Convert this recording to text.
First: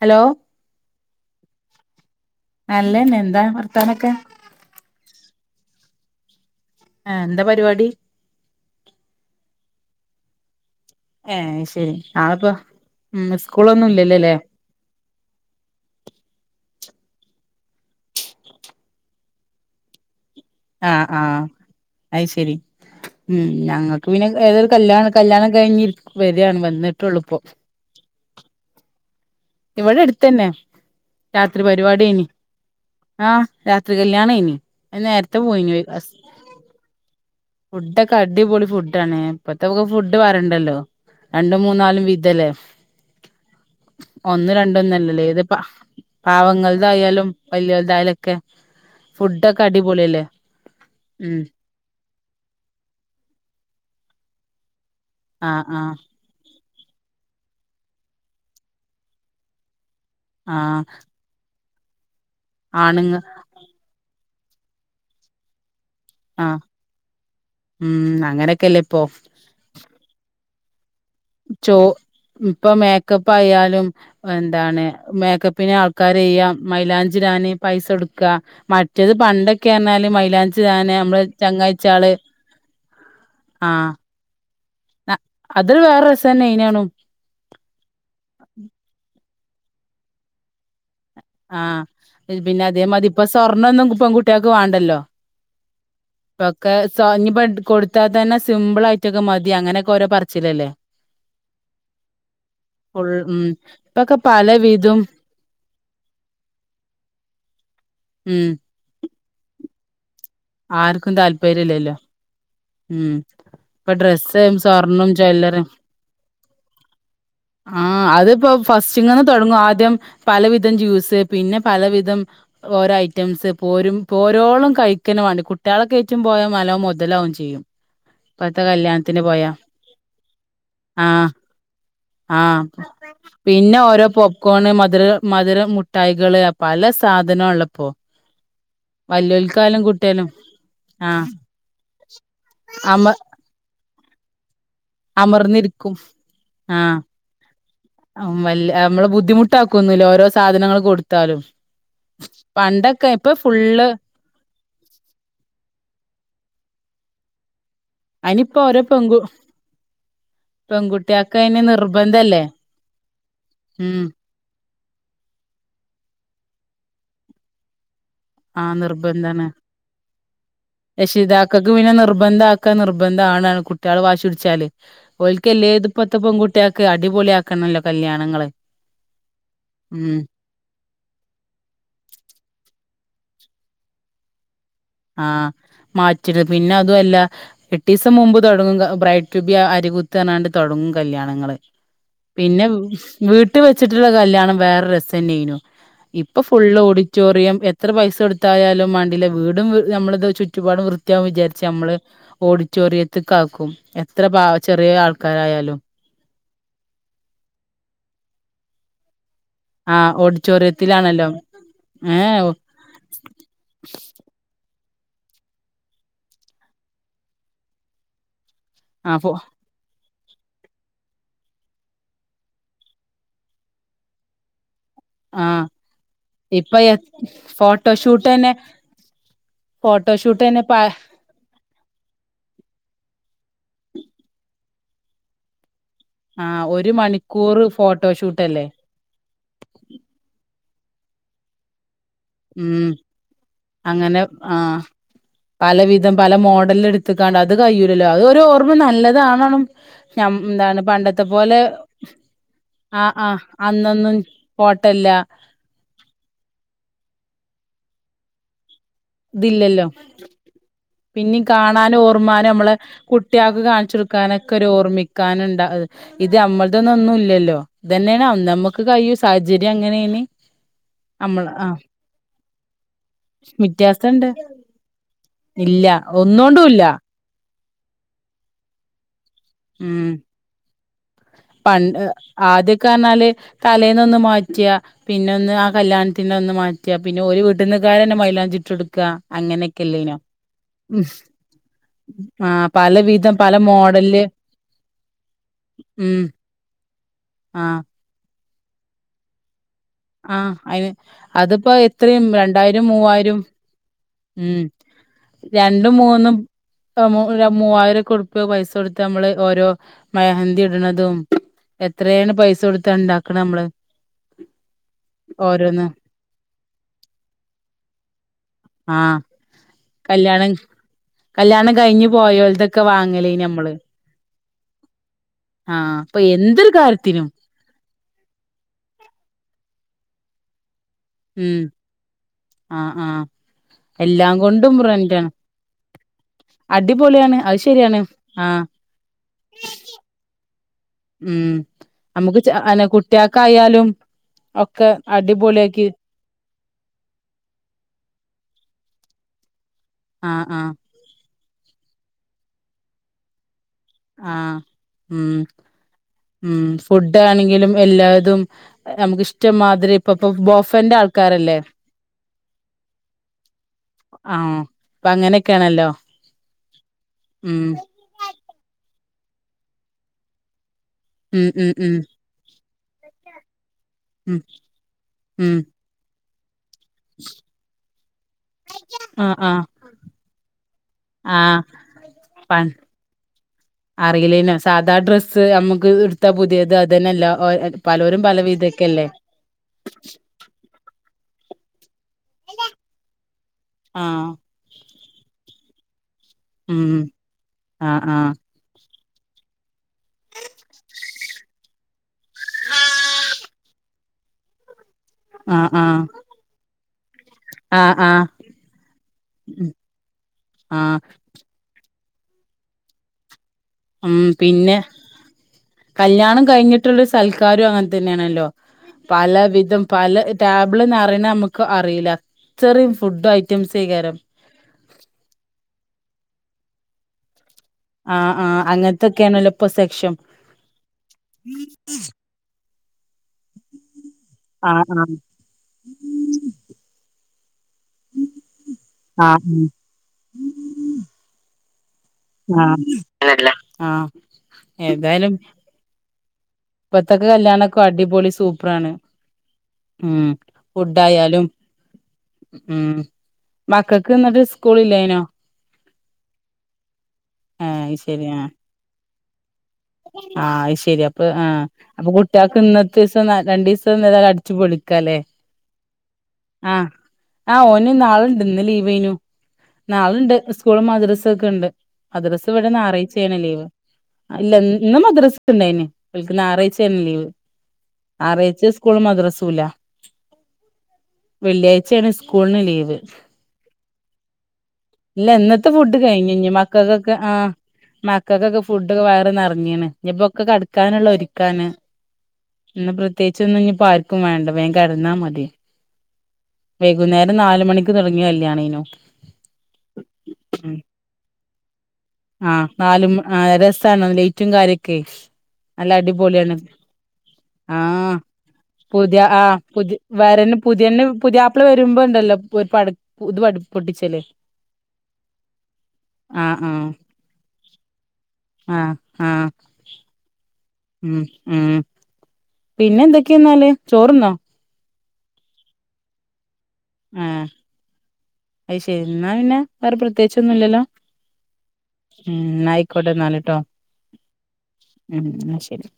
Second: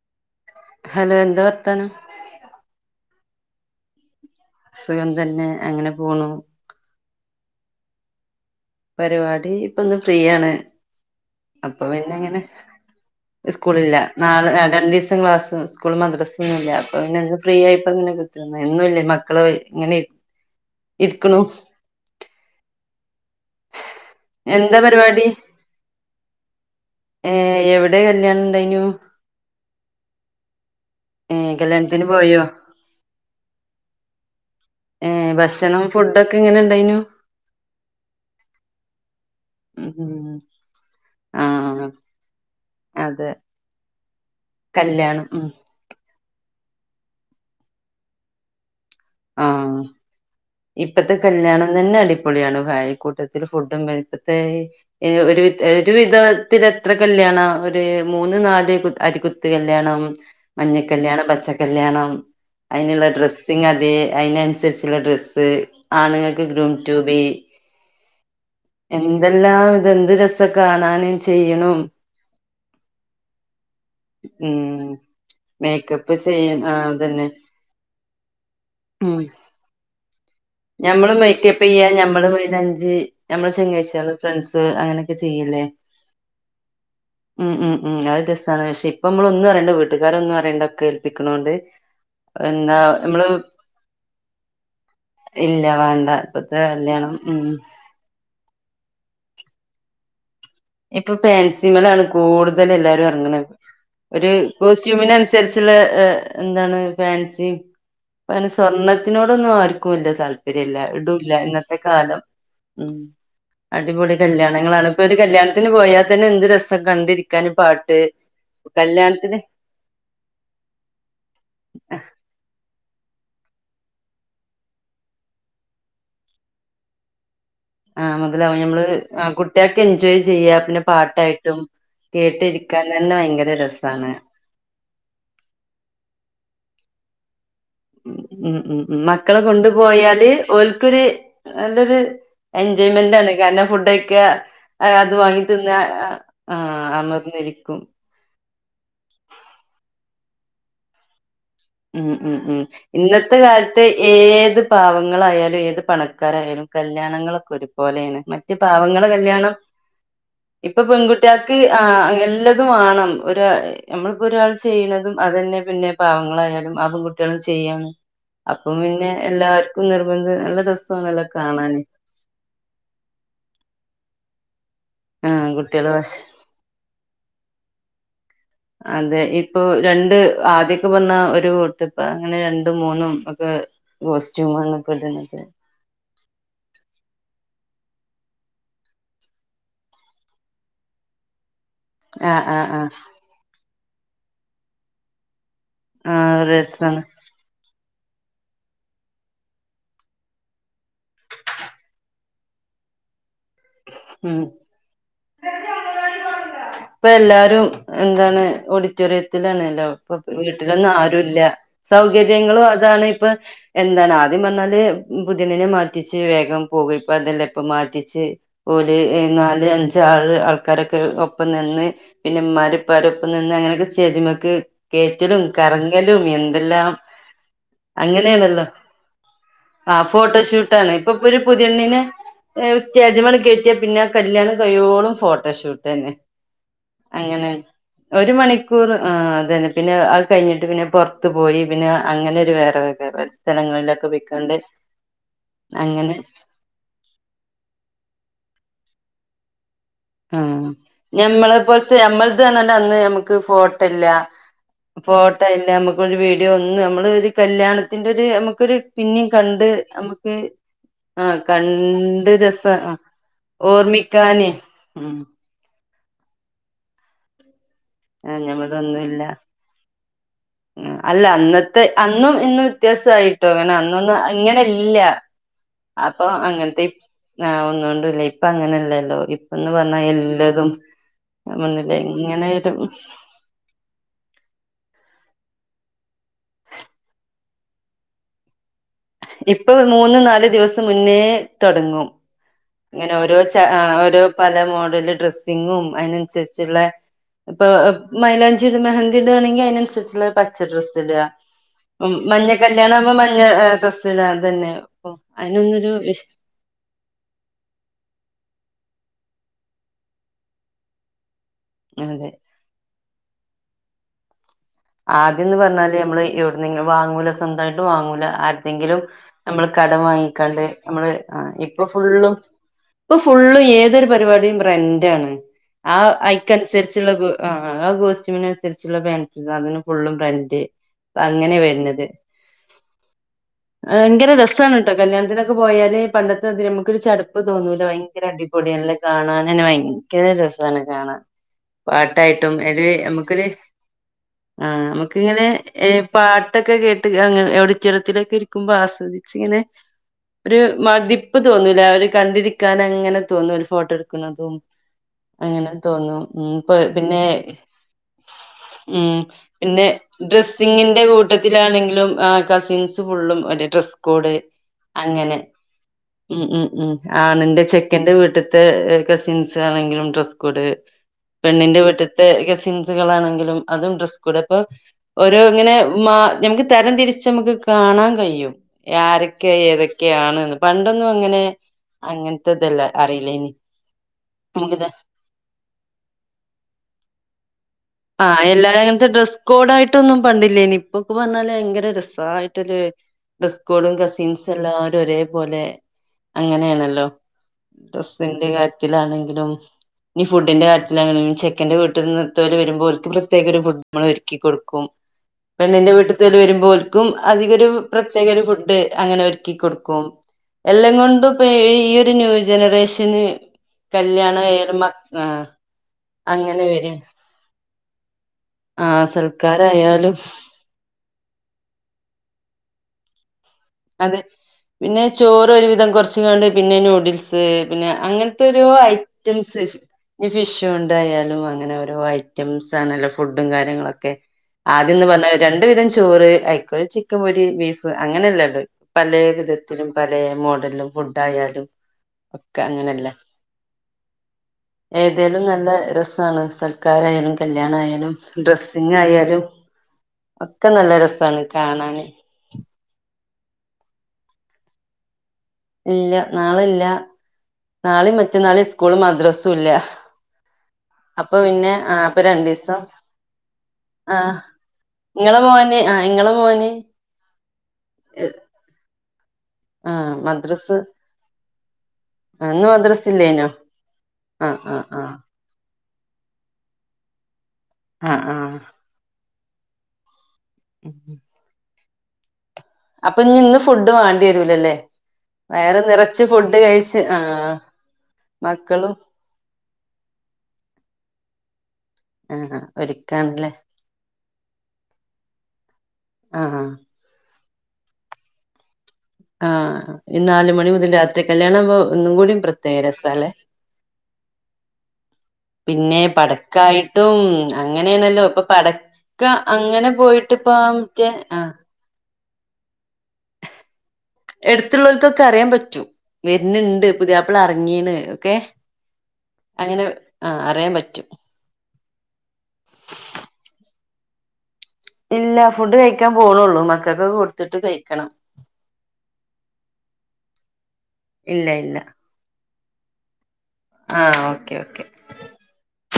Hello. Hello, എന്താ വർത്താനം. നല്ലന്നെ, എന്താ വർത്താനൊക്കെ? സുഖം തന്നെ, അങ്ങനെ പോണു. ആ, എന്താ പരിപാടി. പരിപാടി, ഇപ്പോ ഇന്ന് ഫ്രീയാണ്. ഏ അപ്പോ, ശരി പിന്നെ ഇങ്ങനെ നാളെപ്പോ ഉം സ്കൂളൊന്നും സ്കൂളില്ല, ഇല്ലല്ലോല്ലേ നാളെ രണ്ട് ക്ലാസ് സ്കൂൾ മദ്രസ് ഒന്നുമല്ല, അപ്പോ ഫ്രീ ആയിപ്പോ ഇങ്ങനെ എന്നുല്ലേ, മക്കള് ഇങ്ങനെ ആ, ഇരിക്കണു ആഅത്ശരി, ഉം ഞാ ക്ക് പിന്നെ ഏതൊരു, എന്താ കല്യാണം പരിപാടി കല്യാണം കഴിഞ്ഞി, വരാണ്‌ കല്യാണം കഴിഞ്ഞു വന്നിട്ടള്ള ഏ ഇപ്പോ എവിടെ കല്യാണം, ഉണ്ടായിനു? ഇവിടെ എടുത്തന്നെ, ഏ രാത്രി കല്യാണത്തിന് പരിപാടിനി പോയോ ആ, രാത്രി കല്യാണ, ഇനി അ ഏ നേരത്തെ പോയിന് ഭക്ഷണം ഫുഡൊക്കെ എങ്ങനെ ഉണ്ടായിനു? ഫുഡൊക്കെ, അടിപൊളി ഫുഡ ആണ്, ഇപ്പത്തെുക്ക് ഫുഡ് ഉം പറണ്ടല്ലോ. ആ രണ്ടും മൂന്നാലും വീതല്ലേ. അതെ. ഒന്ന് രണ്ടൊന്നല്ലല്ലേ, കല്യാണം ഉം ഏതപ്പ പാവങ്ങളതായാലും വല്യതായാലൊക്കെ ഫുഡൊക്കെ ആഹ അടിപൊളിയല്ലേ, ഉം. അതന്നെ അടിപൊളിയാണ്. ഭായക്കൂട്ടത്തിൽ [unintelligible] ഫുഡും കഴിയ്യിട്ടേ ആഹ് ഒരു ആഹ് വിധം ഇത് എത്ര കല്യാണ ഒരു മൂന്ന് നാല് അരികുത്ത് കല്യാണം. മഞ്ഞ ആഹ് കല്യാണം, പച്ച കല്യാണം, അതിനുള്ള ആണുങ്ങ ഡ്രെസ്സിങ് വേ അയിനനുസരിച്ചുള്ള ഡ്രസ്സ് ആണുങ്ങൾക്ക് ആഹ് ഗ്രൂം റ്റു ബി ഉം, അങ്ങനെ എന്തെല്ലാം ഇതെന്ത് രസ കാണാൻ. ചോ, ഇപ്പൊ മേക്കപ്പ് ആയാലും എന്താണ് ഉം മേക്കപ്പിന് മേക്കപ്പ് ആൾക്കാര് ചെയ്യ ചെയ്യാം. ആ അതന്നെ മൈലാഞ്ചിടാന് പൈസ കൊടുക്ക മറ്റത് പണ്ടൊക്കൊന്ന് പറഞ്ഞാൽ മൈലാഞ്ചി ഞമ്മൾ മേക്കപ്പ് ചെയ്യ. ഞമ്മൾ മൈലാഞ്ചി ഞമ്മൾ ആഹ് ചങ്ങാചിയൽ ഫ്രണ്ട്സ് അങ്ങനൊക്കെ ചെയ്യല്ലേ? അതൊരു വേറെ രസന്നെയ്നേണും ഉം ഉം ഉം അത് രസാണ്. പക്ഷെ ഇപ്പം നമ്മൾ ഒന്നും അറിയണ്ട വീട്ടുകാരൊന്നും അറേണ്ടക്കെ ആ, പിന്നെ അതേ മതി നമ്മള് ഇപ്പോ സ്വർണ്ണൊന്നും പെൺകുട്ടിയക്ക് വേണ്ടല്ലോ ഇല്ല വേണ്ട ഇപ്പത്തെ കല്യാണം ഉം. ഇത്താത്തന്ന സിമ്പിൾ ആയിട്ടൊക്കെ മതി അങ്ങനൊക്കെ ഓരോ പറച്ചില്ലല്ലേ. ഇപ്പോ ഫാൻസി മേലാണ് കൂടുതൽ എല്ലാരും ഫുൾ ഇറങ്ങണ ഉം ഇപ്പൊക്കെ ഒരു പലവിധം കോസ്റ്റ്യൂമിന് അനസ്സ് സാരികനുസരിച്ചുള്ള എന്താണ് ഫാൻസി ഇപ്പയിൽ ഉം സ്വർണത്തി ത്തിതിനോടൊന്നും ആർക്കുംല്ല താല്പര്യം ഇല്ല ആർക്കും ഇടുല്ല ഇന്നത്തെ താല്പര്യല്ലല്ലോ കാലം. ഉം, ഇപ്പൊ അടിപൊളി ഡ്രസ്സ് കല്യാണങ്ങളാണ്. ഇപ്പ സ്വർണം ഒരു കല്യാണ ജ്വല്ലറി ത്തിന് പോയാൽ തന്നെ എന്ത് രസ കണ്ടിരിക്കാനും പാട്ട് ആഹ് കല്യാണത്തിന് പല വിധം ജ്യൂസ് പിന്നെ പല വിധം ഓരോ ഐ റ്റംസ്, പോരും പോരോളും കഴിക്കണ വേണ്ടി കുട്ടികളൊ കയറ്റും പോയാ, നല്ലോ മുതലാവുംച്ചിയും. ചെ [unintelligible] യ്യും ആ മുതലാവും ഞമ്മൾ കുട്ടികൾക്ക് എൻജോയ് ചെയ്യാ പിന്നെ ആഹ് പാട്ടായിട്ടും. കേട്ടിരിക്കാൻ തന്നെ ഭയങ്കര രസാണ്. ക്കോണ്, മധുര മധുരം മുട്ടായികൾ, പല സാധനം ഒള്ള ഉം, ഉം, ഉം, മക്കളെ കുട്ടിയാലും കൊണ്ടുപോയാല് ഒൽക്കൊരു ആഹ് നല്ലൊരു അമ എൻജോയ്മെന്റാണ് കാരണം ഫുഡയിക്ക അത് വാങ്ങി തിന്നാ അമർന്നിരിക്കും ആഹ് അമർന്നിരിക്കും മ്മല്ല് നമ്മള് ബുദ്ധിമുട്ടാക്കൊന്നില്ല ഓരോ സാധനങ്ങള് കൊടുത്താലും ഉമ് ഉമ് ഉമ് പണ്ടൊക്കെ ഇപ്പൊ ഇന്നത്തെ കാലത്ത് ഫുള്ള് ഏത് പാവങ്ങളായാലും ഏത് പണക്കാരായാലും കല്യാണങ്ങളൊക്കെ ഒരു പോലെയാണ് മറ്റ് അയിനിപ്പോ ഓരോ പാവങ്ങളുടെ പെൺകു കല്യാണം ഇപ്പ പെൺകുട്ടിയാക്ക് പെൺകുട്ടികൾക്ക് അയിന് ആഹ് നിർബന്ധല്ലേ എല്ലതും വേണം ഒരു ഉം നമ്മൾ ഇപ്പ ഒരാൾ ചെയ്യണതും അത് തന്നെ പിന്നെ പാവങ്ങളായാലും ആ പെൺകുട്ടികളും ചെയ്യാം ആ അപ്പം പിന്നെ നിർബന്ധാണ് എല്ലാർക്കും നിർബന്ധം നല്ല രസാണല്ലോ കാണാന്. നിർബന്ധ ഒക്കെ നിർബന്ധാണ് കുട്ടികള് വാശി പിടിച്ചാല് ആ ഓൽക്ക് എല്ലേതും കുട്ടികള് വശ ഇപ്പത്തെ പെൺകുട്ടികക്ക് അടിപൊളി ആക്കണല്ലോ കല്യാണങ്ങളെ അതെ ഇപ്പൊ രണ്ട് ആദ്യോക്കെ പറഞ്ഞ ഒരു വിട്ടിപ്പ അങ്ങനെ രണ്ടും മൂന്നും ഒക്കെ കോസ്റ്റ്യൂമാണ് ഇപ്പ ഇടുന്നത് ആഹ് മാറ്റിടും പിന്നെ അതും അല്ല എട്ടിസം മുമ്പ് തുടങ്ങും ബ്രൈഡ് റ്റുബി അരി കുത്താനാണ്ട് തുടങ്ങും കല്യാണങ്ങള് ആ ആ പിന്നെ ആ വീട്ടി വെച്ചിട്ടുള്ള കല്യാണം വേറെരു രസന്നേയ്നു. ആ ഇപ്പൊ ഫുൾ രസാണ് ഓഡിറ്റോറിയം എത്ര പൈസ എടുത്തായാലും വേണ്ടില്ല വീടും നമ്മളത് ചുറ്റുപാടും വൃത്യാവും വിചാരിച്ച് നമ്മള് ഓടി റ്റോറിയത്ത്ക്കാക്കും എത്ര ഉം പാവ ചെറിയ ആൾക്കാരായാലും. ഇപ്പൊ എല്ലാരും എന്താണ് ഓഡിറ്റോറിയത്തിലാണല്ല ആ ഇപ്പൊ വീട്ടിലൊന്നും ഓഡിറ്റോറിയത്തിലാണല്ലോ ആരുല്ല ഏ സൗകര്യങ്ങളും അതാണ് ഇപ്പൊ എന്താണ് ആദ്യം പറഞ്ഞാല് പുതിയെണ്ണിനെ മാറ്റിച്ച് വേഗം പോകും ഇപ്പൊ അതല്ലാ ഇപ്പ മാറ്റിച്ച് ഓല് ആ ഫോ നാല് അഞ്ച് ആൾ ആൾക്കാരൊക്കെ ഒപ്പം നിന്ന് പിന്നെ ഇമ്മ ഇപ്പാടെ ഒപ്പം നിന്ന് അങ്ങനെയൊക്കെ സ്റ്റേജുമേക്ക് കേറ്റലും ആ കറങ്ങലും ഇപ്പൊ എന്തെല്ലാം ഫോട്ടോഷൂട്ട്ന്നെ അങ്ങനെയാണല്ലോ ആഹ് ഫോട്ടോഷൂട്ട്ന്നെ പ ഫോട്ടോഷൂട്ടാണ് ഇപ്പ ഇപ്പൊ ഒരു പുതിയണ്ണിനെ സ്റ്റേജ്മേനി കയറ്റിയ പിന്നെ കല്യാണം കൈയോളും ഫോട്ടോഷൂട്ട് തന്നെ. ആ ഒരു അങ്ങനെ മണിക്കൂർ ഒരു ഫോട്ടോഷൂട്ടല്ലേ മണിക്കൂറ് ആ അതന്നെ പിന്നെ അത് കഴിഞ്ഞിട്ട് പിന്നെ പൊറ ത്ത് പോയി പിന്നെ അങ്ങനെ ഒരു വേറെ ഉം സ്ഥലങ്ങളിലൊക്കെ പോയ്ക്കണ്ട് പല വിധം പല മോഡല്ല് എടുത്തക്കാണ്ട് അത് കഴൂല്ലല്ലോ അതൊഓർമ്മ നല്ലതാണണം ആഹ് എന്താണ് പണ്ടത്തെ പോലെ ഞമ്മളെപോലത്ത് ഞമ്മൾത് പറഞ്ഞ അന്ന് ആഹ് മ്മുക്ക് ആഹ് ഫോട്ടല്ല അന്നൊന്നും ഫോട്ടല്ല ഫോ ല്ലാ നമുക്ക് ഒരു വീഡിയോ ഒന്ന് നമ്മള് ഒരു കല്യാണത്തിന്റെ ഒരു നമുക്കൊരു പിന്നിം കണ്ട് നമുക്ക് ആ പിന്നീം കാണാനും കണ്ട് ഓർമ്മാനും രസ നമ്മളെ ആ കുട്ടിയൾക്ക് ഓർമ്മിക്കാന് കാണിച്ചുെടുക്കാനൊക്കെ ഒരു ഉം ഓർമ്മക്ക് നുണ്ട ഇത് നമ്മളടെന്ന ഒന്നും ഇല്ലല്ലോ ഇതന്നെയാണ് നമ്മുക്ക് കയോ ഞമ്മൾതൊന്നുല്ല സാഹചര്യം അങ്ങനെയാണ് അല്ല നമ്മള് ആ അന്നത്തെ അന്നും ഇന്ന് വ്യത്യാസായിട്ടോ അങ്ങനെ അന്നൊന്നും വ്യത്യാസണ്ട് ഇങ്ങനെല്ല ഇല്ല അപ്പൊ ഒന്നോണ്ടുല്ല അങ്ങനത്തെ ആഹ് ഒന്നൊണ്ടല്ല ഇപ്പങ്ങനെല്ലല്ലോ ഇപ്പന്ന് പറഞ്ഞാ ഉം എല്ലതും മുന്നില് പണ്ട് ഇങ്ങനെ ഒരു ആദ്യക്കെ പറഞ്ഞാല് തലേന്നൊന്ന് മാറ്റിയ പിന്നെ ഒന്ന് ആ കല്യാണത്തിന്റെ അന്ന് മാറ്റാ പിന്നെ ഓര് വീട്ടന്ന്ക്കാര് തന്നെ മൈലാഞ്ചി ഇട്ടോടുക്കാ ഇപ്പൊ മൂന്ന് നാല് ദിവസം മുന്നേ തുടങ്ങും ആഹ് അങ്ങനെ പലവിധം ഓരോ പല ച ആഹ് ഓരോ മോഡല് പല മോഡല് ഡ്രെസ്സിങ്ങും ഉം അതിനനുസരിച്ചുള്ള ഇപ്പൊ ആഹ് മൈലാഞ്ചിയിട് മെഹന്തിടാണെങ്കി അതിനനുസരിച്ച് ള്ള ആഹ് പച്ച അയിന് ഡ്രസിടുക അതിപ്പോ എത്രയും മഞ്ഞ രണ്ടായിരം കല്യാണാകുമ്പം മൂവായിരം മഞ്ഞ ഡ്രസ് ഇടാം ഉം തന്നെ അതിനൊന്നൊരു മൂ മൂവായിരക്ക് ഉടുപ്പ് പൈസ കൊടുത്ത് നമ്മള് ഓരോ മെഹന്തി ഇടണതും അതെ എത്രയാണ് പൈസ കൊടുത്താ ഇണ്ടാക്കണെ നമ്മള് ആദ്യംന്ന് ഓരോന്ന് പറഞ്ഞാല് നമ്മള് എവിടുന്നെങ്കിലും വാങ്ങൂല സ്വന്തായിട്ട് വാങ്ങൂല എന്തെങ്കിലും ആഹ് നമ്മള് കടം കല്യാണം വാങ്ങിക്കാണ്ട് നമ്മള് കല്യാണം ഇപ്പ കഴിഞ്ഞു ഫുള്ളും പോയോൽതൊക്കെ ഇപ്പൊ വാങ്ങലേനി ഫുള്ള് നമ്മള് ഏതൊരു പരിപാടിയും റെൻ്റാണ്. ആ ആഹ് ഇപ്പൊ എന്തൊരു ഐക്കൻസരിച്ച്ള്ള കാര്യത്തിനും ആഹ് ആഹ് കോസ്റ്റ്യൂമിനൻസരിച്ചുള്ള പാൻസ് അതിന് ഫുള്ളും റൻ്റ്. അ അങ്ങനെ ഉം വര്ന്നത്. ആഹ് ആഹ് ഭയങ്കര എല്ലാം കൊണ്ടും രസാണ്ട്ട്ടൊ റെന്റാണ് കല്യാണത്തിനൊക്കെ പോയാല് പണ്ടത്തെ അതി നമുക്ക് ഒരു അടിപൊളിയാണ് ചടപ്പ് അത് തോന്നൂല ശരിയാണ് ഭയങ്കര ആഹ് അടിപൊളിയാണ്ല്ലെ. കാണാനന്നെ ഭയങ്കര രസാണ് കാണാൻ. ഉം നമുക്ക് ചെ പാട്ടായിട്ടും അത് അനെ നമുക്കൊരു കുട്ട്യാക്കായാലും ആ ഒക്കെ നമുക്ക് ഇങ്ങനെ അടിപൊളിയാക്കി ഏ പാട്ടൊക്കെ കേട്ട് അ ഒടിറ്റോയത്തി ലൊക്കെ ഇരിക്കുമ്പോ ആസ്വദിച്ച് ഇങ്ങനെ ആഹ് ഒരു ആഹ് മതിപ്പ് തോന്നൂല. അവര് കണ്ടിരിക്കാനങ്ങനെ തോന്നൂ ഫോട്ടോ ക്ണതും ആഹ് ഉം അങ്ങനെ തോന്നും ഉം പിന്നെ. എല്ല ഇതും ഉം പിന്നെ ഡ്രെസ്സിങ്ങിന്റെ ആൾക്കാരല്ലേ കൂട്ടത്തിലാണെങ്കിലും കസിൻസ് ഫുള്ളും അല്ല ഡ്രസ് ആഹ് ഇപ്പ അങ്ങനെക്കേണൊല്ലോ ഉം ഉം ഉം ആണിന്റെ ചെക്കൻന്റെ വീട്ട്ത്തെ കസിൻസ് ആണെങ്കിലും ഡ്രസ് കോഡ്. ഉം ഉം പെണ്ണിന്റെ ഉം വീട്ടിത്തെ കെസിൻസുകളാണെങ്കിലും അതും ഡ്രസ്സ് ഉം കോടെ. അപ്പോ ഓരോ ഉം ഇങ്ങനെ മ ഞമക്ക് തരം തിരിച്ച് നമുക്ക് കാണാൻ കഴിയും. ആഹ് ആരെക്കെ ആഹ് ഏതൊക്കെ ആണ്ന്ന്. പണ്ടൊന്നും അങ്ങനെ. ആഹ് അങ്ങൻത്തെ ഇതല്ല അറീല്ലേനി അറീല്ലേനു സാധാ ഡ്രസ്സ് അമ്മക്ക് ഇട്ത്താ പുത്യേത് അതന്നെയല്ലാ ഒരോ ആഹ് എല്ലാരും അങ്ങൻത്തെ ഡ്രസ് കോഡായിട്ടൊന്നും പണ്ടില്ലേനി. ഇപ്പൊക്കെ പറഞ്ഞാല് ഭയങ്കര രസ യിട്ടരു ഡ്രസ് കോഡും ആഹ് കസിൻസ് എല്ലാരും ഒരേപോലെ ഉം അങ്ങനേണല്ലോ ആഹ് ആഹ് ഡ്രസ്സിന്റെ കാര്യ ത്തിലാണെങ്കിലും ഫുഡിന്റെ കാര്യത്തിലാണെലും ചെക്കന്റെ വീട്ടി നിന്നത്തെ ഓല് ഓൽക്ക് പ്രത്യേകൊരു ഫുഡ് ഒരുക്കി കൊടുക്കും. ആഹ് പെണ്ണിന്റെ ആഹ് വീട്ട്ത്തോല് വെരുമ്പോൽക്കും. അധികൊരു ആഹ് പ്രത്യേക ഒരു ഫുഡ് അങ്ങനെ ഒരുക്കി കൊടുക്കും ആഹ് ആഹ് എല്ലകൊണ്ടും. ഇപ്പൊ ഈ ഒരു ന്യൂ ജനറേഷന്. ഉം കല്യാണ പിന്നെ ഏർമ്മ ആഹ് അങ്ങനെ വെരും. സൽക്കാരൊ അങ്ങൻത്തന്നേണല്ലോ പല വിധം പല സൽക്കാരായാലും ബൾ നറീന്ന നമുക്ക് അറീല്ല. അത്തറീം ഫുഡ അതെ പിന്നെ ചോറ് ഒരുവിധം കെർച്ച്കാണ്ട് പിന്നെ നൂഡിൽസ് പിന്നെ ആഹ് ആഹ് അങ്ങൻത്തെരോ അങ്ങനത്തൊക്കെയാണല്ലോ ഐറ്റംസ് ഇപ്പൊ സെക്ഷൻ ഈ ഫിഷ്വാണ്ടായാലും അങ്ങനെ ഓരോ ഐറ്റംസാണല്ല ഫുഡും കാര്യങ്ങളൊക്കെ. ആഹ് ആദ്യന്ന് പറ്ന്ന രണ്ട് വിധം ചോറ്. അയിക്ക്ള്ള ചിക്കൻ പൊരി, ബീഫ്, അങ്ങനെല്ലെള്ളു ആഹ് പലേവിധത്തിലും പലേ മോഡൽലും ഫുഡായാലും. ഒക്കെ ആഹ് അങ്ങനെല്ലെ ആഹ് ആഹ് ഏതായാലും ഏതേലും നല്ല രസാണ് ഇപ്പത്തൊക്കെ ക്കാരായാലും കല്യാണൊക്കെ കല്യാണയാലും അടിപൊളി സൂപ്പറാണ് ഡ്രെസ്സിങ്ങായാലും ഉം ഒക്കെ നല്ല രസാണ് ഫുഡായാലും കാണാന്. ഉം മക്കക്ക് ഇന്നട്ട് സ്കൂള് ഇല്ലേനോ ഇല്ല നാളെ ഇല്ല. ആഹ് അത് നാളിം ശരി ആഹ് മറ്റന്നാളും സ്കൂളും മദ്രസുല്ല ആഹ് അഹ്ശെരി അപ്പൊ ആ അപ്പൊ കുട്ട്യേക്ക് ഇന്നത്തീസം രണ്ടീസം ആ ഏതല്അടിച്ചുപൊളി ഇങ്ങളെ മോന് ആഹ് ഇങ്ങളെ മോന്. ആഹ് ഓന് നാളെണ്ട് ഇന്ന് ലീവേനു. ആ നാളെണ്ട് മദ്രസ് സ്കൂളു മദ്രസക്കെ ഇണ്ട്. ഇന്ന് മദ്രസവിടെ മദ്രസ് നാറായ്ച്ചേണ് ഇല്ലേനോ ലീവ് ആ ഇല്ല ആ ഇന്ന് ആ മദ്രസ്ക്ക് ഇണ്ടായിനി. ഓൽക്ക് ന്നാറാഴ്ച്ചേണ് ലീവ്. ആ ആ ഞാറാഴച്ച സ് സ്കൂളുമദ്രസൂല വെള്ളിയാഴ്ചേണ് സ്കൂള്ന്ന് ലീവ്. അപ്പൊ ഇനി ഇന്ന് ഫുഡ് വാണ്ടി വരൂലല്ലേ ഇല്ല ഇന്നത്തെ വയറ് ഫുഡ് നിറച്ച് കഴിഞ്ഞ് ഇഞ് ഫുഡ് കഴിച്ച് മക്കക്കൊക്കെ ആ ആഹ് മക്കക്കൊക്കെ മക്കളും ഫുഡൊക്കെ വയറ് നെറഞ്ഞീണ്. ഇഞ് ഇപ്പോക്കെ കടക്കാനുള്ള ഒരുക്കാണ്. ആ ഇന്ന് പ്രത്യേയിച്ച് ഒരുക്കാണല്ലേ ഒന്നു ഇഞ്പ്പാർക്കും വേണ്ട വേ കെടന്നാ മതി ആ വൈകുന്നേരം നാല്മണിക്ക് തൊടങ്ങിയ കല്യണേനു. ആഹ് ഈ നാല്മണിമുതല് രാത്രി കല്യാണവുമ്പോ ഒന്നും കൂടി ആഹ് നാലും പ്രത്യേകരസല്ലേ? ആഹ് ലൈറ്റു കാര്യക്കെ പിന്നെ പടക്കായിട്ടും ആഹ് അങ്ങനെയണല്ലോ ഇപ്പൊ പടക്ക പുതിയ ആഹ് അങ്ങനെ പുതി പോയിട്ട് ഇപ്പ വരന്നെ പുതിയണ്ണ് മറ്റേ ആ പുതിയാപ്ല വരുമ്പോ ഇണ്ടല്ലോ പടക്ക ഇത് പ പൊട്ടിച്ചല് എടുത്തുള്ളോൽക്കൊക്കെ അറിയാൻ പറ്റും ആഹ് വരുന്നണ്ട് ആഹ് പുതിയാപ്പള എറങ്ങിണ് ഒക്കെ ആഹ് ആഹ് അങ്ങനെ ആ അറിയാൻ പറ്റും മ്മ് മ്മ് പിന്നെ എന്തൊക്കെന്നാല് ചോറ്ന്നോ ഇല്ല ഫുഡ് കയിക്കാൻ പോണ്‌ള്ളൂ മക്കക്കൊക്കെ കൊടുത്തിട്ട് കയിക്കണം അയ്ശെരി എന്നാ പിന്നെ വേറെ പ്രത്യേച്ചൊന്നുല്ലല്ലോ ഇല്ല ഇല്ല ഉം ന്നായിക്കോട്ടെ എന്നാല്ട്ടോ ആഹ് ഓക്കെ ഓക്കെ ഉം ന്നാ ശെരി